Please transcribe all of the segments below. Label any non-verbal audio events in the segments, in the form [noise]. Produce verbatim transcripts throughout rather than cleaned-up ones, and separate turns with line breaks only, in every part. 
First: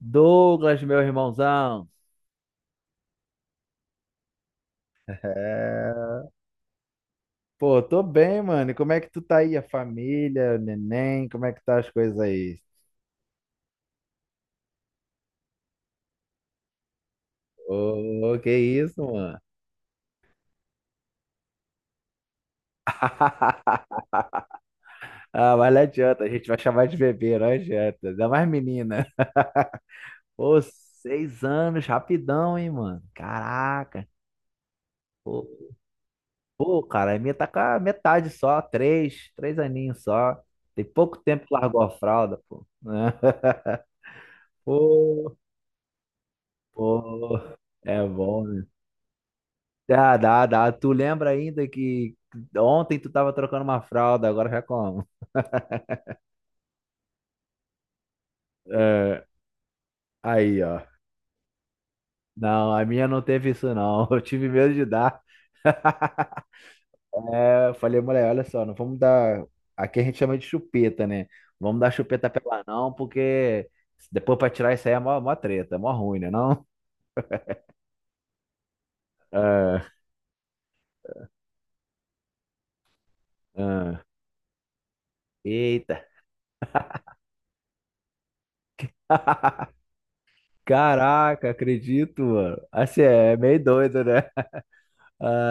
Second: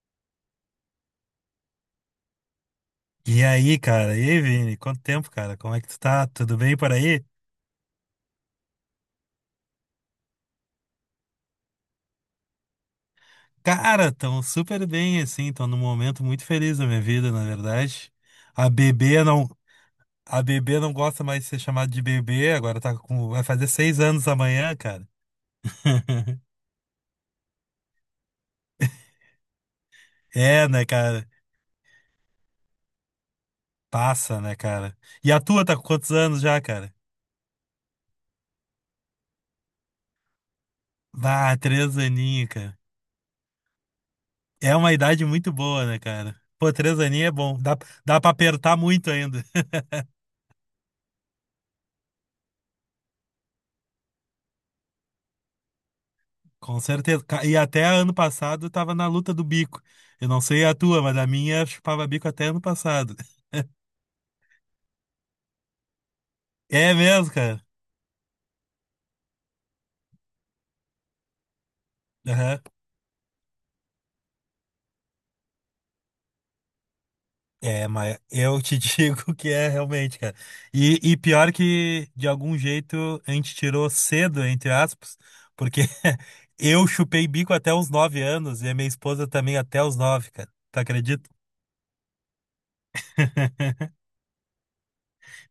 Douglas, meu irmãozão.
E aí, cara? E aí, Vini? Quanto tempo, cara? Como é que tu
É.
tá? Tudo bem por aí?
Pô, tô bem, mano. E como é que tu tá aí? A família, o neném, como é que tá as coisas aí?
Cara, tão super bem, assim. Tô num momento muito feliz da minha vida, na verdade.
Ô, que
A
isso,
bebê
mano?
não, a bebê não gosta mais de ser chamada de bebê, agora tá com, vai fazer seis
[laughs]
anos amanhã, cara.
Ah, mas não adianta, a
[laughs]
gente vai chamar de bebê, não adianta. Ainda mais menina. Pô,
É, né, cara?
seis anos, rapidão, hein, mano? Caraca.
Passa, né, cara? E
Pô,
a tua tá com quantos anos já,
pô,
cara?
cara, a minha tá com a metade só, três, três aninhos só. Tem pouco tempo que
Ah,
largou a
três
fralda,
aninhos,
pô.
cara.
[laughs] Né?
É uma idade
Pô,
muito boa, né, cara? Pô, três aninhos é
pô,
bom. Dá,
é
dá pra
bom, né?
apertar muito ainda.
Dá,
[laughs]
dá, dá. Tu lembra ainda que ontem tu tava trocando uma fralda, agora já como?
Com certeza. Ca- E até ano passado tava na
É,
luta do bico. Eu não
aí,
sei a
ó.
tua, mas a minha chupava bico até ano
Não, a minha
passado.
não
[laughs]
teve isso não. [laughs] Eu tive medo de dar.
É mesmo, cara?
É, eu falei, mulher, olha só, não vamos dar. Aqui a gente chama de chupeta, né? Vamos dar chupeta pra
Aham.
ela não, porque depois pra tirar isso aí é mó, mó treta, é mó ruim, né não?
É, mas eu te [laughs] digo que é
É,
realmente, cara. E, e pior que, de algum jeito, a gente tirou
é.
cedo, entre aspas, porque
Eita.
[laughs] eu chupei bico até os nove anos e a minha esposa também
[laughs]
até os nove, cara. Tu acredita?
Caraca, acredito, mano. Assim, é meio doido,
[laughs]
né?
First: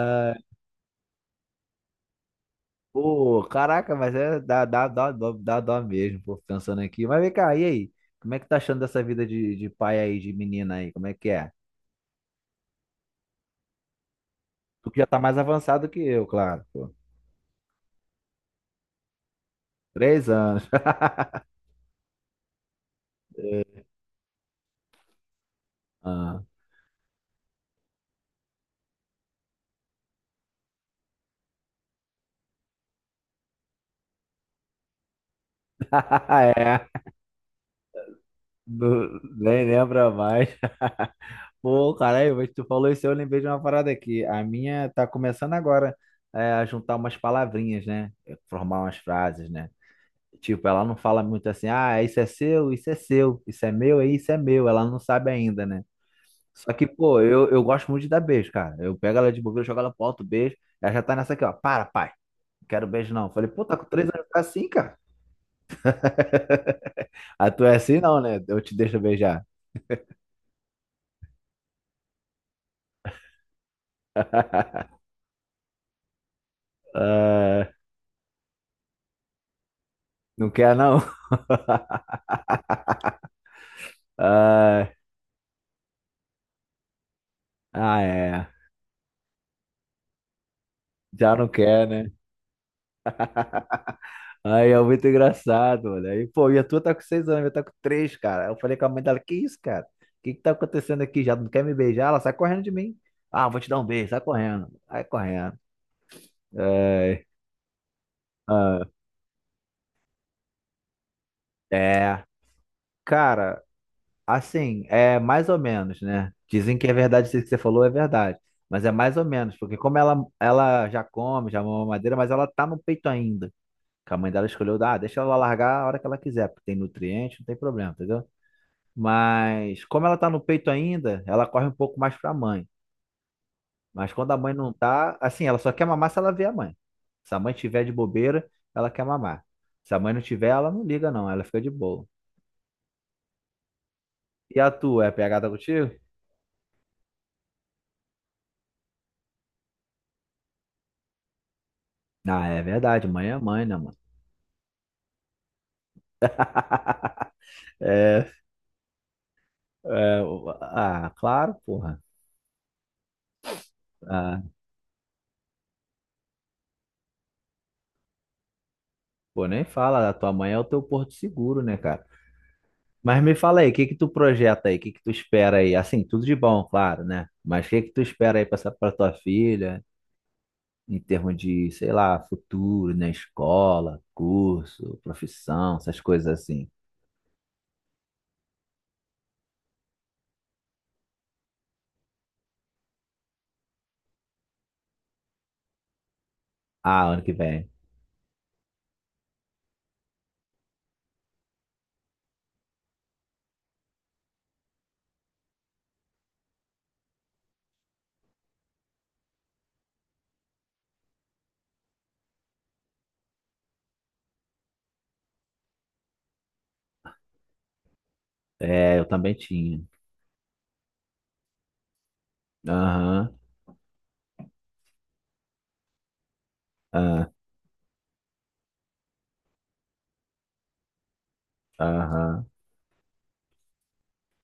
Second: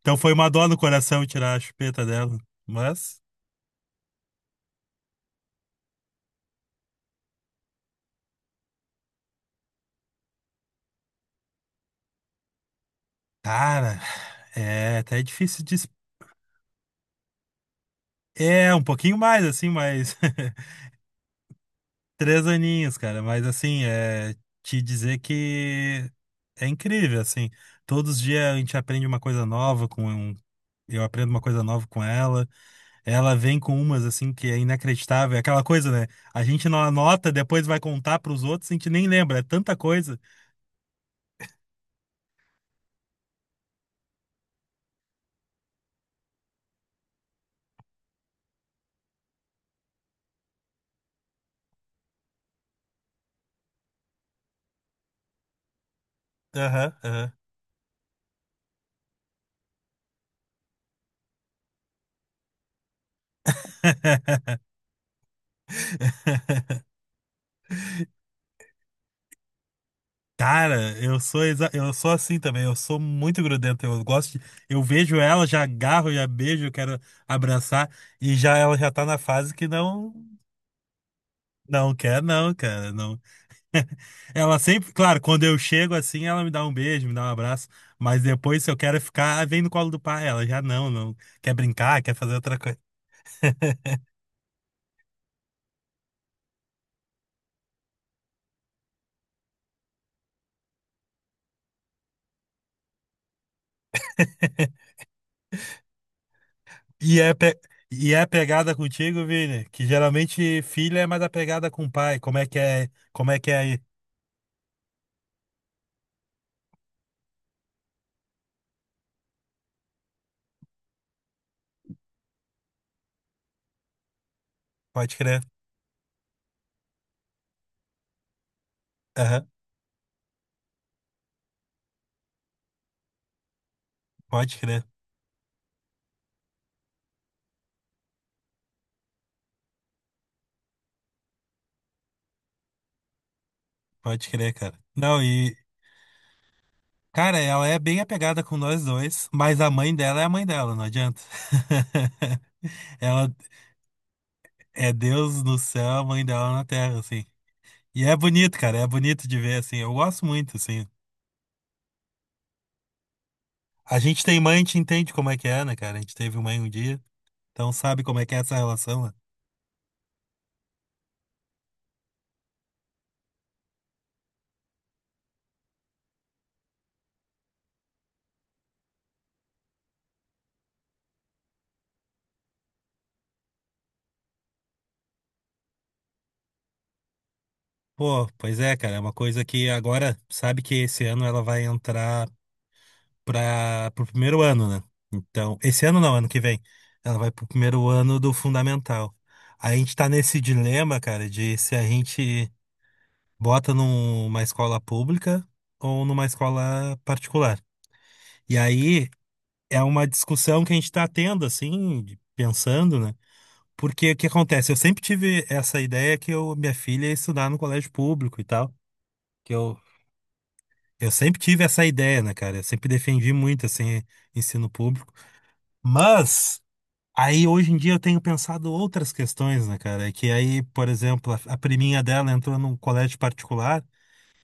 Então foi uma dor no coração tirar a chupeta dela. Mas,
pô, caraca, mas é dá, dá, dá, dó- dá, dó mesmo, pô, pensando aqui. Mas vem cá, e aí? Como é que tá achando dessa vida de, de pai aí, de menina aí? Como é que é?
cara,
Tu
é
que já tá
até
mais
difícil de…
avançado que eu, claro, pô.
É, um pouquinho mais, assim, mas…
Três anos.
[laughs] Três aninhos, cara. Mas, assim,
[laughs]
é… Te dizer que
Ah,
é incrível, assim. Todos os dias a gente aprende uma coisa nova com. um- Eu aprendo uma coisa nova com ela. Ela vem com umas, assim, que é inacreditável. É aquela coisa, né?
[laughs]
A gente
é.
não anota, depois vai contar pros outros, a gente nem
Não-
lembra. É
nem
tanta
lembra
coisa.
mais. [laughs] Pô, caralho, mas tu falou isso, eu lembrei de uma parada aqui. A minha tá começando agora é, a juntar umas palavrinhas, né? É, formar umas frases, né? Tipo, ela não fala muito assim, ah, isso é seu, isso é seu, isso é meu, é isso é meu. Ela não sabe ainda, né? Só que,
Aham,
pô,
aham.
eu, eu gosto muito de dar beijo, cara. Eu pego ela de bobeira, eu jogo ela pro alto, beijo. Ela já tá nessa aqui, ó. Para, pai. Não quero beijo, não. Falei, pô, tá com três anos, tá
[laughs]
assim, cara. [laughs] Ah, tu é assim, não, né? Eu te deixo beijar.
Cara, eu sou exa- eu sou assim também, eu sou muito grudento, eu gosto de- eu
[laughs]
vejo ela, já agarro, já beijo, eu quero
Ah,
abraçar e já ela já tá na fase que não
não quer, não? [laughs]
não quer não, cara, não. Ela
Ah,
sempre, claro, quando eu chego assim, ela me dá um beijo, me dá um abraço,
ah,
mas
é.
depois se eu quero ficar, ah, vem no colo do pai, ela já não, não
Já não
quer
quer,
brincar,
né?
quer fazer outra coisa. [laughs]
Aí é muito engraçado, mano. Aí, pô, e a tua tá com seis anos, eu tá com três, cara. Aí eu falei com a mãe dela, que isso, cara? O que que tá acontecendo aqui? Já não quer me beijar? Ela sai correndo de mim. Ah, vou te dar um beijo, sai correndo. Sai correndo.
E
É,
é pe- E é pegada
ah,
contigo, Vini, que geralmente filha é mais apegada com o pai.
é.
Como é que é? Como é que é
Cara,
aí?
assim, é mais ou menos, né? Dizem que é verdade, isso que você falou é verdade. Mas é mais ou menos, porque como ela, ela já come, já mama madeira, mas ela tá no peito ainda. Que a mãe dela escolheu, ah,
Pode
deixa ela
crer.
largar a hora que ela quiser, porque tem nutriente, não tem problema, entendeu? Mas como ela tá no peito ainda, ela corre um pouco mais pra mãe. Mas quando a mãe
Pode
não
crer,
tá, assim, ela só quer mamar se ela vê a mãe. Se a mãe tiver de bobeira, ela quer mamar. Se a mãe não tiver, ela não liga não, ela fica de boa.
pode crer,
E a
cara.
tua, é
Não,
pegada
e,
contigo?
cara, ela é bem apegada com nós dois, mas a mãe dela é a mãe dela, não adianta.
Ah,
[laughs]
é verdade, mãe
Ela
é mãe, né, mano?
é Deus no céu, a mãe dela na terra, assim. E é
É,
bonito, cara, é bonito de ver, assim. Eu
é,
gosto
o-
muito, assim.
ah, claro, porra.
A gente tem
Ah,
mãe, a gente entende como é que é, né, cara? A gente teve mãe um dia, então sabe como é que é essa relação, né?
pô, nem fala, a tua mãe é o teu porto seguro, né, cara? Mas me fala aí, o que que tu projeta aí? O que que tu espera aí? Assim, tudo de bom, claro, né? Mas o que que tu espera aí pra, essa- pra tua filha? Em termos de, sei lá, futuro, né? Escola, curso, profissão, essas coisas assim.
Pô, pois é, cara, é uma coisa que agora, sabe que esse ano ela vai entrar para o primeiro ano, né? Então, esse ano não, ano que vem.
Ah,
Ela
ano
vai
que
pro
vem.
primeiro ano do fundamental. Aí a gente tá nesse dilema, cara, de se a gente bota numa escola pública ou numa escola particular. E aí é uma discussão que a gente tá tendo, assim, de- pensando, né? Porque o que acontece? Eu sempre tive essa ideia que eu, minha filha ia estudar no colégio público e tal.
É, eu também
Que eu,
tinha.
eu sempre tive essa ideia, né, cara? Eu sempre defendi
Aham,
muito, assim, ensino público. Mas…
ah,
Aí hoje em dia eu tenho pensado outras questões, né, cara? É que aí, por exemplo, a, a priminha dela
aham.
entrou num colégio particular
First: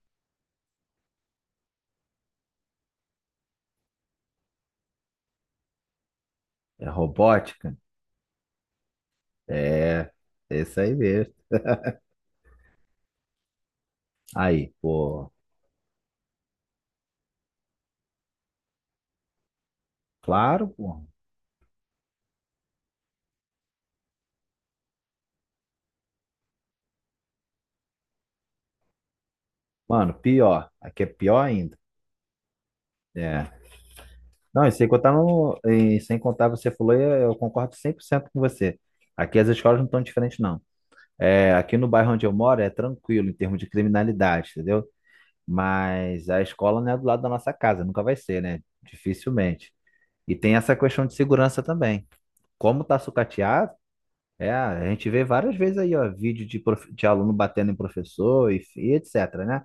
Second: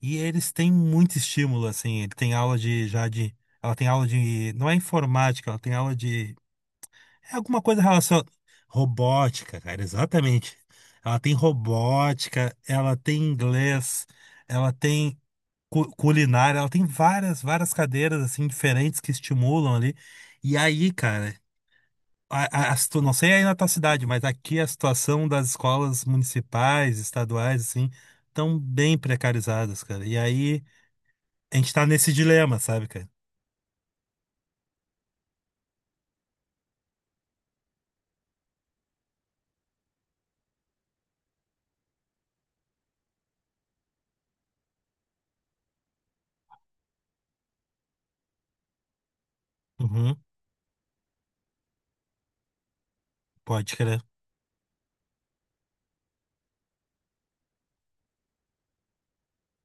e eles têm muito estímulo, assim. Ele tem aula de já de… Ela tem aula de… Não é informática, ela tem aula de…
É
É alguma
robótica?
coisa relacionada. Robótica, cara,
É,
exatamente.
é isso aí
Ela
mesmo.
tem robótica, ela tem inglês, ela
Aí,
tem
pô,
cu- culinária, ela tem várias, várias cadeiras, assim, diferentes que estimulam ali. E
claro,
aí,
pô.
cara. A, a, a situ- não sei aí na tua cidade, mas aqui a situação das escolas municipais, estaduais, assim, estão bem precarizadas, cara.
Mano,
E aí
pior. Aqui é pior
a gente
ainda.
tá nesse dilema, sabe, cara?
É. Não, e sem contar, no, e sem contar, você falou, e eu concordo cem por cento com você. Aqui as escolas não estão diferentes, não. É, aqui no bairro onde eu moro é tranquilo em termos de criminalidade, entendeu? Mas a escola não é do lado da nossa casa, nunca vai ser, né? Dificilmente.
Uhum,
E tem essa questão de segurança também. Como tá sucateado,
pode crer.
é, a gente vê várias vezes aí, ó, vídeo de, prof- de aluno batendo em professor e, e etcetera, né?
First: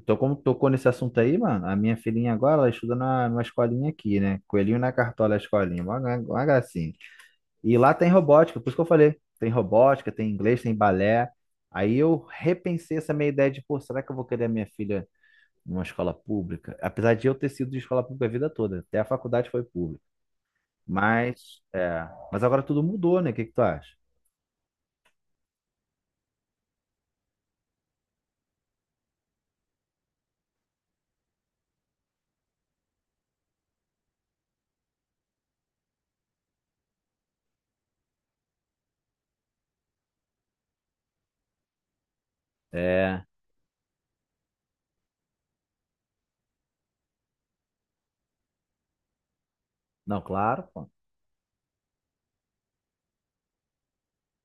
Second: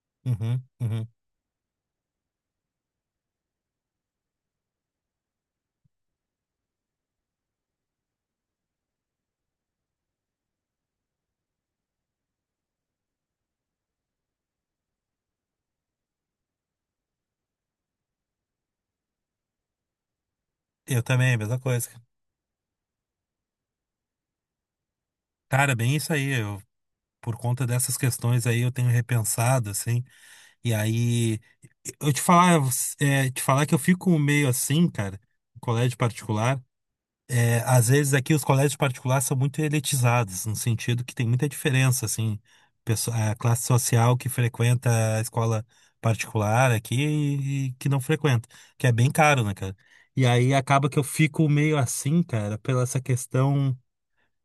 Então, como
Uhum,
tocou nesse
uhum.
assunto aí, mano, a minha filhinha agora, ela estuda na, numa escolinha aqui, né? Coelhinho na cartola, é a escolinha, uma, gra- uma gracinha. E lá tem robótica, por isso que eu falei, tem robótica, tem inglês, tem balé. Aí eu repensei essa minha ideia de, pô, será que eu vou querer a minha filha numa escola pública? Apesar de eu ter sido de escola pública a vida toda, até a faculdade foi pública.
Eu também, mesma
Mas,
coisa, cara.
é, mas agora tudo mudou, né? O que que tu acha?
Bem isso aí. Eu, por conta dessas questões aí, eu tenho repensado, assim. E aí, eu te falar, é, te falar que eu fico meio assim, cara, em colégio particular. É, às vezes aqui os colégios particulares são muito elitizados, no sentido que tem muita diferença, assim, pesso-
É,
a classe social que frequenta a escola particular aqui e e que não frequenta, que é bem caro, né, cara?
não,
E aí
claro,
acaba
pô.
que eu fico meio assim, cara, pela essa questão,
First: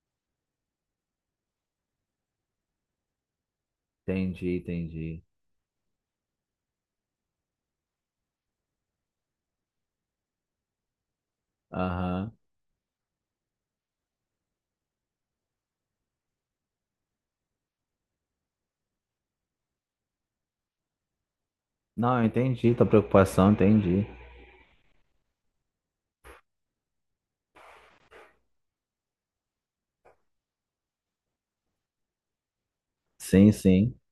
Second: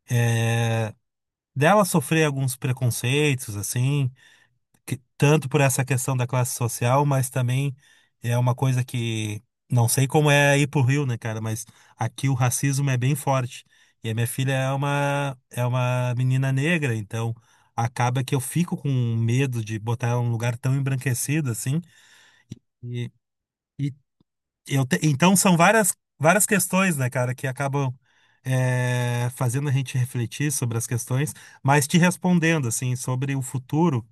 é, dela sofrer alguns preconceitos, assim,
Entendi,
que…
entendi.
tanto por essa questão da classe social, mas também é uma coisa que não sei como é aí pro Rio, né, cara, mas aqui o
Aham.
racismo é bem forte. E a minha filha é uma é uma menina negra, então acaba que eu fico com medo de botar ela num lugar tão embranquecido assim.
Não, eu entendi tua
E,
preocupação,
e
entendi.
eu te- então são várias várias questões, né, cara, que acabam é, fazendo a gente refletir sobre as questões, mas te respondendo assim sobre o
Sim, sim.
futuro,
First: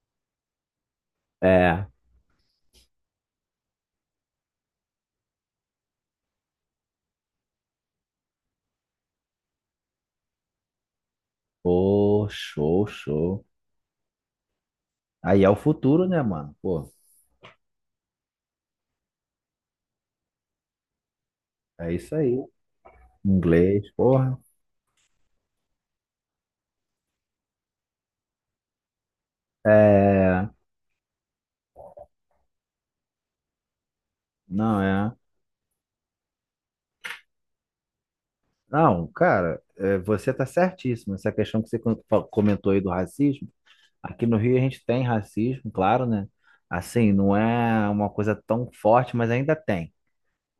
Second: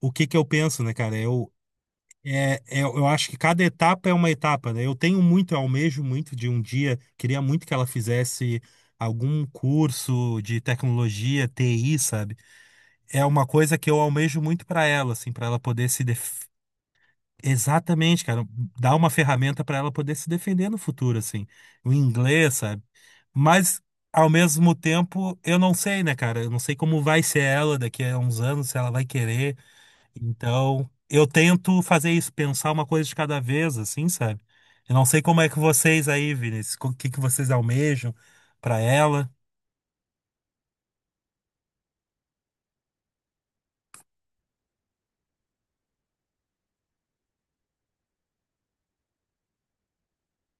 o que que eu penso, né, cara? Eu
É.
é, é, eu acho que cada etapa é uma etapa, né? Eu tenho muito, eu almejo muito de um dia, queria muito que ela fizesse algum curso de tecnologia, T I,
Pô,
sabe?
show,
É uma
show.
coisa que eu almejo muito para ela, assim,
Aí
para
é o
ela poder se
futuro, né,
def...
mano? Pô,
Exatamente, cara, dar uma ferramenta para ela poder se defender no futuro, assim, o
é isso aí.
inglês, sabe? Mas
Inglês,
ao
porra.
mesmo tempo, eu não sei, né, cara? Eu não sei como vai ser ela daqui a uns anos, se ela vai querer.
É,
Então, eu tento fazer isso, pensar uma coisa de cada vez, assim, sabe?
não
Eu não
é.
sei como é que vocês aí, Vinícius, o que que vocês almejam pra
Não,
ela.
cara, é, você tá certíssimo. Essa questão que você con- fa- comentou aí do racismo. Aqui no Rio a gente tem racismo, claro, né? Assim, não é uma coisa tão forte, mas ainda tem.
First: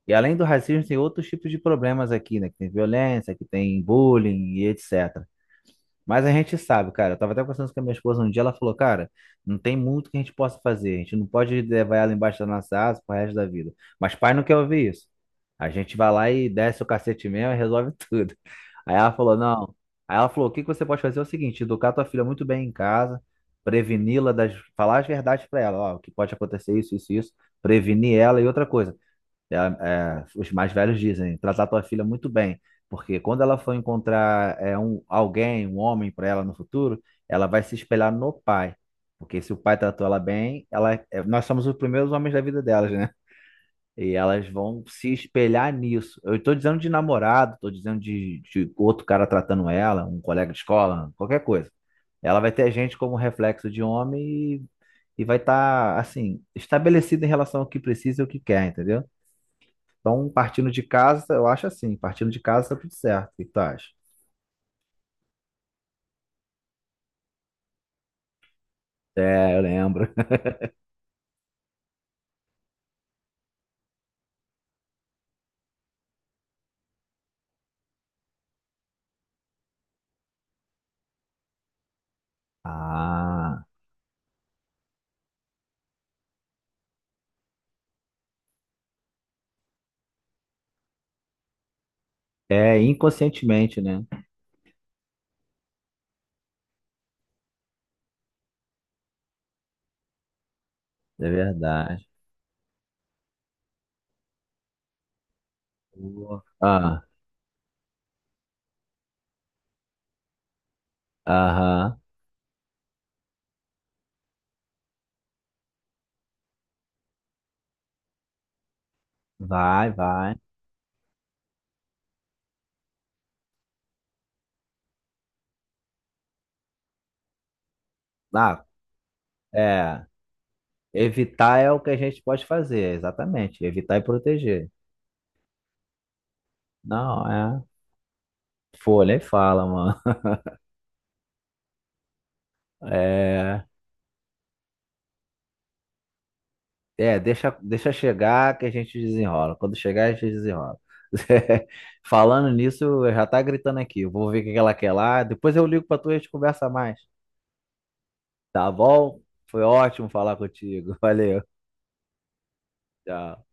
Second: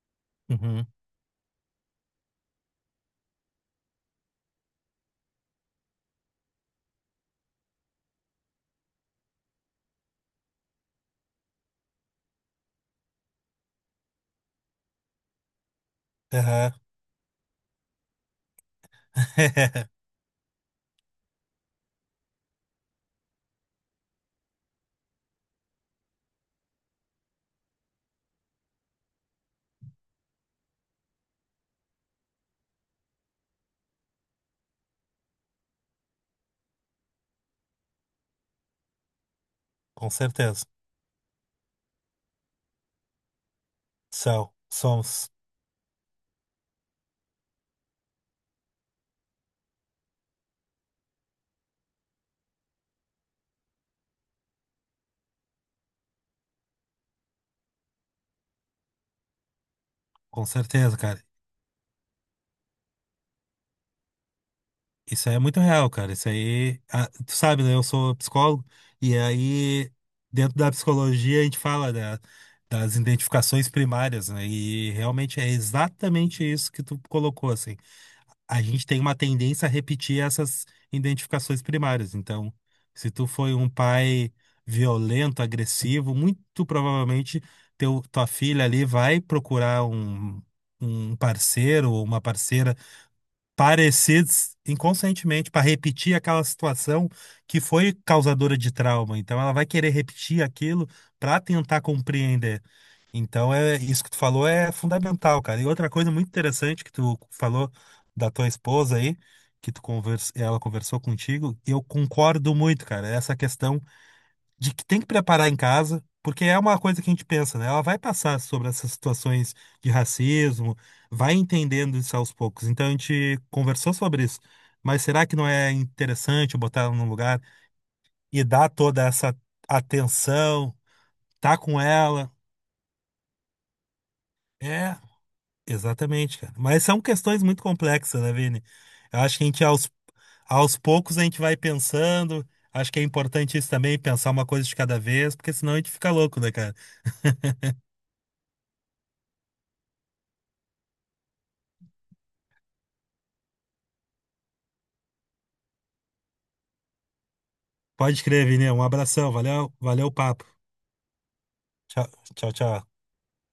E além do racismo,
Uhum.
tem outros tipos de problemas aqui, né? Que tem violência, que tem bullying e etcetera. Mas a gente sabe, cara. Eu tava até conversando com a minha esposa um dia, ela falou, cara, não tem muito que a gente possa fazer. A gente não pode levar ela embaixo da nossa asa pro resto da vida. Mas pai não quer ouvir isso. A gente vai lá e
Aham.
desce o cacete mesmo e resolve [laughs] tudo. Aí ela falou, não.
[laughs]
Aí ela falou, o que que você pode fazer é o seguinte, educar tua filha muito bem em casa, preveni-la das, falar as verdades pra ela, ó, o que pode acontecer isso, isso, isso, prevenir ela e outra coisa. É, é, os mais velhos dizem, tratar tua filha muito bem, porque quando ela for encontrar é, um, alguém, um homem para ela no futuro, ela vai se espelhar no pai. Porque se o pai tratou
Com
ela bem,
certeza.
ela, é, nós somos os primeiros homens da vida delas, né? E elas
São,
vão se
somos.
espelhar nisso. Eu estou dizendo de namorado, estou dizendo de, de outro cara tratando ela, um colega de escola, qualquer coisa. Ela vai ter a gente como reflexo de homem e, e vai estar, assim, estabelecida em relação ao que precisa e o que quer, entendeu? Então,
Com
partindo de
certeza, cara.
casa, eu acho assim, partindo de casa tá tudo certo. O que tu acha?
Isso aí é muito real, cara. Isso aí. Ah, tu sabe, né? Eu sou psicólogo, e
É, eu
aí,
lembro. [laughs]
dentro da psicologia, a gente fala da- das identificações primárias, né? E realmente é exatamente isso que tu colocou, assim. A gente tem uma tendência a repetir essas identificações primárias. Então, se tu foi
Ah,
um pai violento, agressivo, muito provavelmente teu, tua filha ali vai procurar um, um parceiro ou uma parceira
é inconscientemente, né?
parecidos inconscientemente para repetir aquela situação que foi causadora de trauma. Então ela vai querer repetir aquilo
É
para tentar
verdade.
compreender. Então é isso que tu falou é fundamental, cara. E outra coisa muito
Boa.
interessante que
Ah,
tu falou da tua esposa aí, que tu convers... ela conversou contigo, eu
aham.
concordo muito, cara. Essa questão de que tem que preparar em casa, porque é uma coisa que a gente pensa, né? Ela vai passar sobre essas situações
Vai,
de
vai.
racismo, vai entendendo isso aos poucos. Então a gente conversou sobre isso. Mas será que não é interessante botar ela num lugar e
Ah,
dar toda essa
é.
atenção, tá
Evitar é o
com
que a gente
ela?
pode fazer, exatamente. Evitar e proteger.
É, exatamente, cara. Mas são
Não,
questões muito
é.
complexas, né, Vini?
Folha
Eu
e
acho que a gente
fala,
aos,
mano.
aos poucos a gente vai pensando.
[laughs]
Acho que é importante
É.
isso também, pensar uma coisa de cada vez, porque senão a gente fica louco, né, cara?
É, deixa, deixa chegar que a gente desenrola. Quando chegar, a gente desenrola. [laughs] Falando nisso, já tá gritando aqui. Eu vou ver o que que ela quer lá. Depois eu ligo pra tu e a gente conversa mais.
Pode crer, Vini.
Tá
Um
bom?
abração.
Foi
Valeu, valeu
ótimo
o
falar
papo.
contigo. [laughs] Valeu.
Tchau, tchau, tchau.
Tchau.